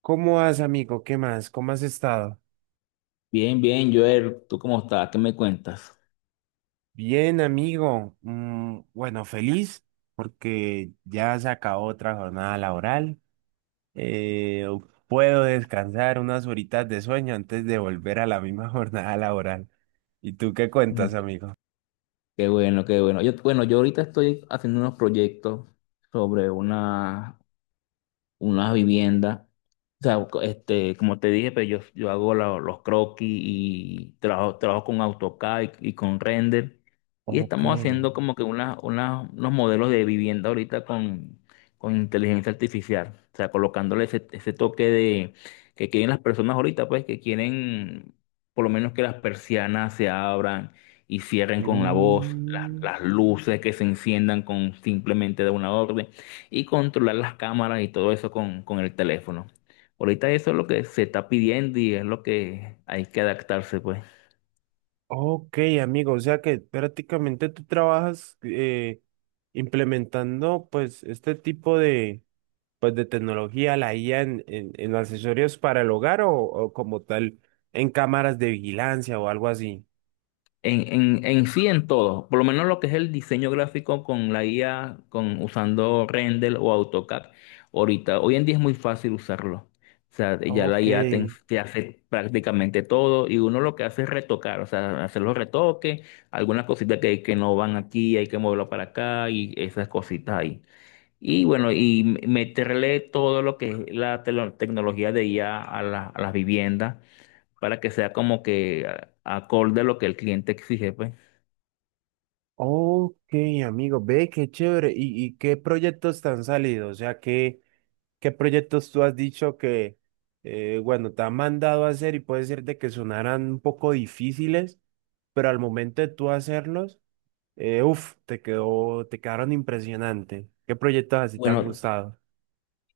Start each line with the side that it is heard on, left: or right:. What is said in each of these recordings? right: ¿Cómo vas, amigo? ¿Qué más? ¿Cómo has estado?
left: Bien, bien, Joel, ¿tú cómo estás? ¿Qué me cuentas?
right: Bien, amigo. Mm, bueno, feliz porque ya se acabó otra jornada laboral. Eh, Puedo descansar unas horitas de sueño antes de volver a la misma jornada laboral. ¿Y tú qué
left: Mm,
right: cuentas, amigo?
left: Qué bueno, qué bueno. Yo ahorita estoy haciendo unos proyectos sobre unas viviendas. O sea, como te dije, pues yo hago los croquis y trabajo con AutoCAD y con render. Y
right: Ok.
left: estamos haciendo como que unos modelos de vivienda ahorita con inteligencia artificial. O sea, colocándole ese toque de que quieren las personas ahorita, pues que quieren por lo menos que las persianas se abran y cierren con la voz,
right: Mm,
left: las luces que se enciendan con simplemente de una orden y controlar las cámaras y todo eso con el teléfono. Ahorita eso es lo que se está pidiendo y es lo que hay que adaptarse, pues.
right: ok, amigo. O sea que prácticamente tú trabajas implementando pues este tipo de pues de tecnología, la IA en accesorios para el hogar o como tal en cámaras de vigilancia o algo así.
left: En sí, en todo, por lo menos lo que es el diseño gráfico con la IA, con, usando Render o AutoCAD, ahorita, hoy en día es muy fácil usarlo. O sea, ya la
right: Ok,
left: IA te hace prácticamente todo y uno lo que hace es retocar, o sea, hacer los retoques, algunas cositas que no van aquí, hay que moverlo para acá y esas cositas ahí. Y bueno, y meterle todo lo que es la tecnología de IA a las viviendas para que sea como que acorde a lo que el cliente exige, pues.
right: ok, amigo, ve qué chévere. Y qué proyectos te han salido? O sea, ¿qué proyectos tú has dicho que, bueno, te han mandado a hacer y puede ser de que sonaran un poco difíciles, pero al momento de tú hacerlos, te quedaron impresionante. ¿Qué proyectos así te han
left: Bueno,
right: gustado?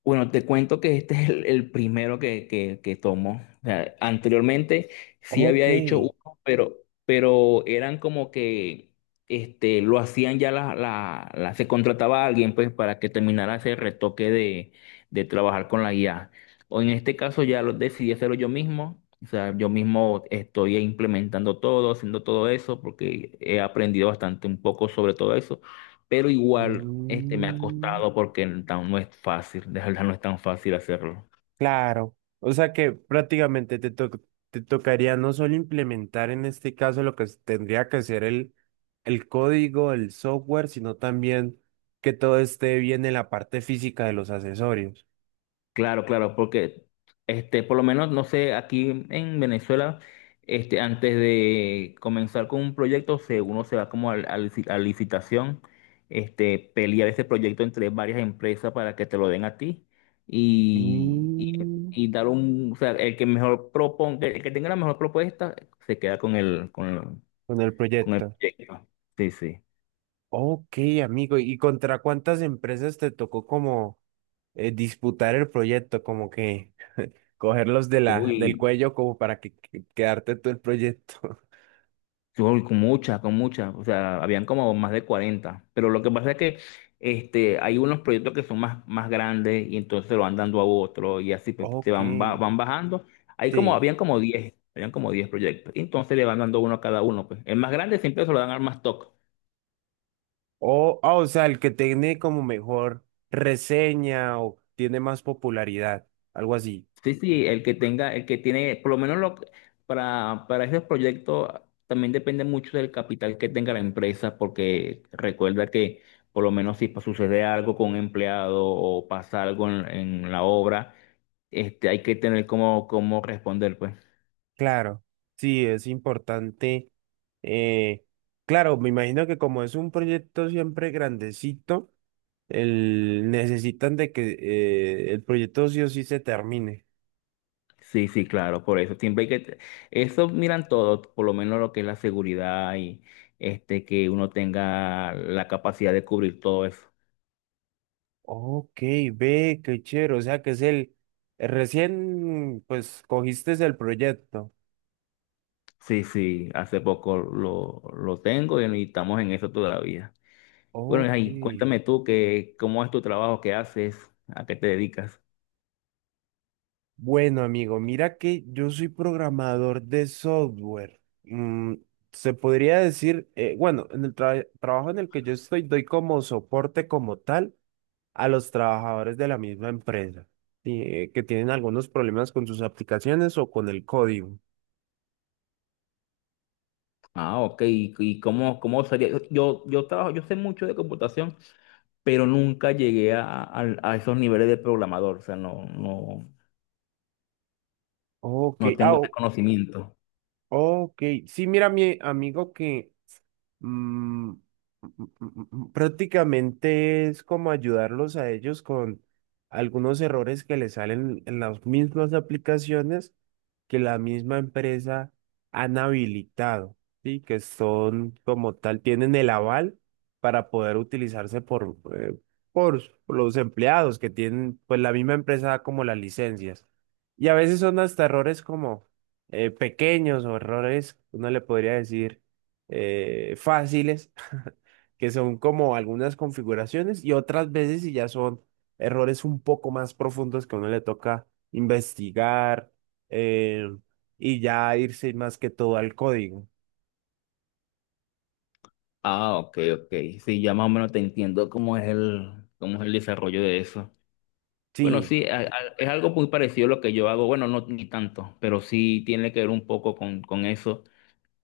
left: Bueno, te cuento que este es el primero que tomo. O sea, anteriormente sí
right: Ok.
left: había hecho uno, pero eran como que este, lo hacían ya se contrataba a alguien pues para que terminara ese retoque de trabajar con la IA. O en este caso ya lo decidí hacerlo yo mismo. O sea, yo mismo estoy implementando todo, haciendo todo eso, porque he aprendido bastante un poco sobre todo eso, pero igual este me ha
right: Mm,
left: costado porque no es fácil, de verdad no es tan fácil hacerlo.
right: claro, o sea que prácticamente te tocaría no solo implementar en este caso lo que tendría que ser el código, el software, sino también que todo esté bien en la parte física de los accesorios.
left: Claro, claro, porque este, por lo menos, no sé, aquí en Venezuela, este, antes de comenzar con un proyecto, se, uno se va como a licitación, este, pelear ese proyecto entre varias empresas para que te lo den a ti y, y,
right: Mm,
left: y dar un, o sea, el que mejor proponga, el que tenga la mejor propuesta, se queda
right: con el
left: con el
right: proyecto.
left: proyecto. Sí, sí.
right: Ok, amigo, ¿y contra cuántas empresas te tocó como disputar el proyecto, como que cogerlos de la, del
left: Uy.
right: cuello como para que, quedarte tú el proyecto?
left: Yo, con muchas, o sea, habían como más de 40, pero lo que pasa es que este, hay unos proyectos que son más grandes y entonces se lo van dando a otro y así pues, se
right: Ok.
left: van, van bajando. Hay como,
right: Sí.
left: habían como 10 habían como 10 proyectos, y entonces le van dando uno a cada uno, pues. El más grande siempre se lo dan al más top.
right: O, ah, o sea, el que tiene como mejor reseña o tiene más popularidad, algo así.
left: Sí, sí, el que tenga, el que tiene, por lo menos lo, para esos proyectos también depende mucho del capital que tenga la empresa, porque recuerda que por lo menos si sucede algo con un empleado o pasa algo en la obra, este, hay que tener cómo responder, pues.
right: Claro, sí, es importante. eh, claro, me imagino que como es un proyecto siempre grandecito, el, necesitan de que el proyecto sí o sí se termine.
left: Sí, sí, claro, por eso siempre hay eso miran todos, por lo menos lo que es la seguridad y este, que uno tenga la capacidad de cubrir todo eso.
right: Ok, ve, qué chévere. O sea, que es el, recién, pues, cogiste el proyecto.
left: Sí, sí, hace poco lo tengo y estamos en eso todavía. Bueno,
right: Ok.
left: ahí, cuéntame tú que, cómo es tu trabajo, qué haces, a qué te dedicas.
right: Bueno, amigo, mira que yo soy programador de software. Mm, se podría decir, bueno, en el trabajo en el que yo estoy, doy como soporte como tal a los trabajadores de la misma empresa, sí, que tienen algunos problemas con sus aplicaciones o con el código.
left: Ah, ok, y cómo, cómo sería. Yo trabajo, yo sé mucho de computación, pero nunca llegué a esos niveles de programador, o sea,
right: Ok,
left: no tengo
right: ah,
left: ese conocimiento.
right: Ok, sí, mira, mi amigo que mm, prácticamente es como ayudarlos a ellos con algunos errores que les salen en las mismas aplicaciones que la misma empresa han habilitado, ¿sí? Que son como tal, tienen el aval para poder utilizarse por, por los empleados que tienen, pues la misma empresa da como las licencias. Y a veces son hasta errores como pequeños o errores, uno le podría decir fáciles, que son como algunas configuraciones y otras veces si ya son errores un poco más profundos que a uno le toca investigar eh, y ya irse más que todo al código.
left: Ah, ok, ok. Sí, ya más o menos te entiendo cómo es cómo es el desarrollo de eso. Bueno,
right: Sí,
left: sí, es algo muy parecido a lo que yo hago. Bueno, no ni tanto, pero sí tiene que ver un poco con eso.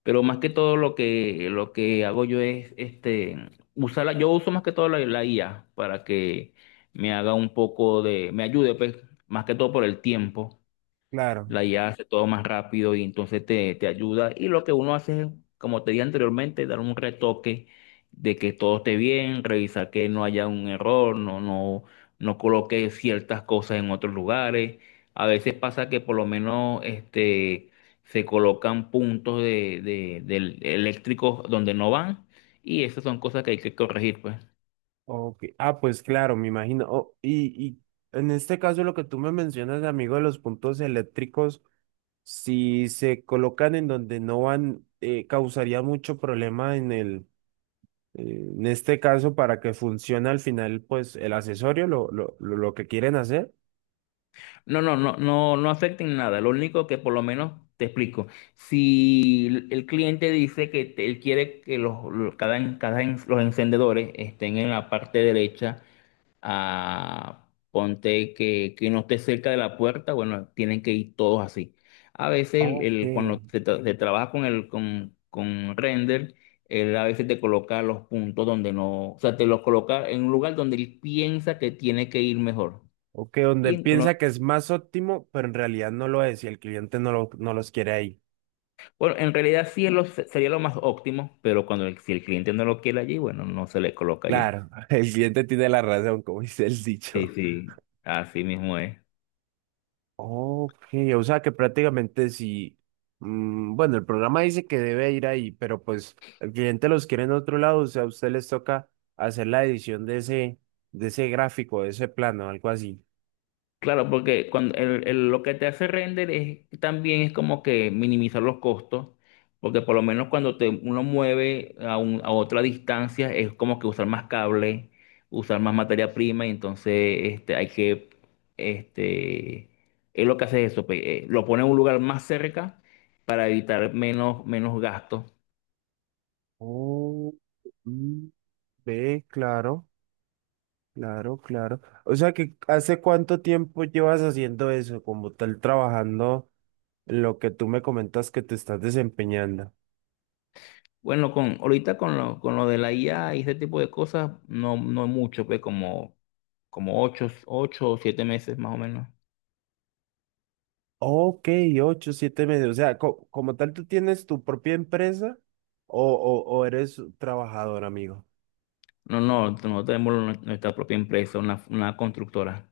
left: Pero más que todo lo lo que hago yo es este, usarla. Yo uso más que todo la IA para que me haga un poco de, me ayude, pues, más que todo por el tiempo.
right: claro.
left: La IA hace todo más rápido y entonces te ayuda. Y lo que uno hace es, como te dije anteriormente, dar un retoque de que todo esté bien, revisar que no haya un error, no coloque ciertas cosas en otros lugares. A veces pasa que por lo menos este, se colocan puntos eléctricos donde no van y esas son cosas que hay que corregir, pues.
right: Ok. Ah, pues claro, me imagino. Oh, y en este caso lo que tú me mencionas, amigo, de los puntos eléctricos. Si se colocan en donde no van, causaría mucho problema en el, en este caso para que funcione al final, pues el accesorio, lo lo que quieren hacer.
left: No afecten nada. Lo único que por lo menos te explico. Si el cliente dice él quiere que los encendedores estén en la parte derecha, ah, ponte que no esté cerca de la puerta, bueno, tienen que ir todos así. A veces
right: Ok.
left: cuando se trabaja con el con render, él a veces te coloca los puntos donde no, o sea, te los coloca en un lugar donde él piensa que tiene que ir mejor.
right: Ok, donde
left: y en-
right: piensa que es más óptimo, pero en realidad no lo es y el cliente no, lo, no los quiere ahí.
left: Bueno, en realidad sí es sería lo más óptimo, pero cuando el, si el cliente no lo quiere allí, bueno, no se le coloca allí.
right: Claro, el cliente tiene la razón, como dice el
left: Sí,
right: dicho.
left: sí, así mismo es.
right: Ok, o sea que prácticamente si, mm, bueno, el programa dice que debe ir ahí, pero pues el cliente los quiere en otro lado, o sea, a usted les toca hacer la edición de ese gráfico, de ese plano, algo así.
left: Claro, porque cuando lo que te hace render es también es como que minimizar los costos, porque por lo menos cuando te, uno mueve a otra distancia es como que usar más cable, usar más materia prima, y entonces este, hay que, este, es lo que hace eso, pues, lo pone en un lugar más cerca para evitar menos, menos gastos.
right: Oh, mm, ve, claro, claro, claro. O sea que ¿hace cuánto tiempo llevas haciendo eso, como tal, trabajando en lo que tú me comentas que te estás desempeñando?
left: Bueno, con, ahorita con lo de la IA y ese tipo de cosas, no, no mucho, pues como, como 8, 8 o 7 meses más o menos.
right: Ok, ocho, siete meses. O sea, como tal, ¿tú tienes tu propia empresa o eres trabajador, amigo?
left: No, no, nuestra propia empresa, una constructora.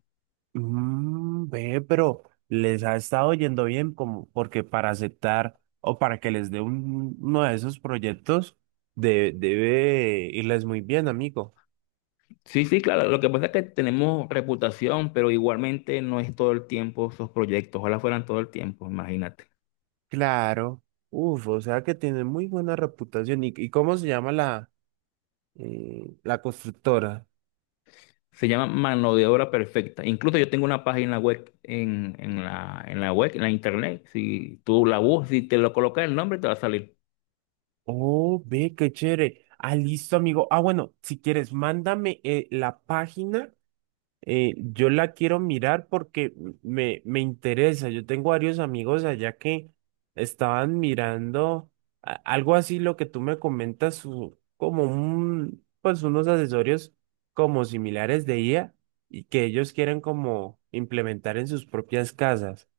right: Mm, ve, pero les ha estado yendo bien como porque para aceptar o para que les dé uno de esos proyectos debe irles muy bien, amigo.
left: Sí, sí, claro, lo que pasa es que tenemos reputación, pero igualmente no es todo el tiempo esos proyectos, ojalá fueran todo el tiempo, imagínate.
right: Claro. Uf, o sea que tiene muy buena reputación. Y cómo se llama la, la constructora?
left: Se llama mano de obra perfecta. Incluso yo tengo una página web en en la web, en la internet. Si tú la buscas, si te lo colocas el nombre, te va a salir.
right: Oh, ve, qué chévere. Ah, listo, amigo. Ah, bueno, si quieres, mándame la página. Yo la quiero mirar porque me interesa. Yo tengo varios amigos allá que estaban mirando algo así, lo que tú me comentas, como un, pues unos accesorios como similares de IA y que ellos quieren como implementar en sus propias casas.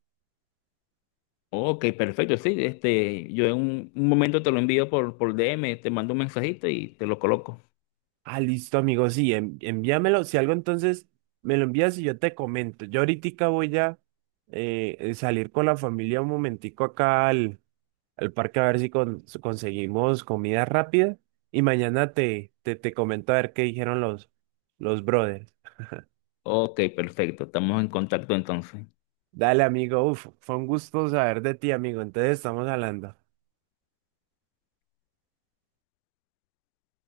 left: Ok, perfecto. Sí, este, yo en un momento te lo envío por DM. Te mando un mensajito y te lo coloco.
right: Ah, listo, amigo. Sí, envíamelo. Si algo, entonces me lo envías y yo te comento. Yo ahorita voy a salir con la familia un momentico acá al, al parque a ver si si conseguimos comida rápida. Y mañana te comento a ver qué dijeron los brothers.
left: Ok, perfecto. Estamos en contacto entonces.
right: Dale, amigo. Uf, fue un gusto saber de ti, amigo. Entonces estamos hablando.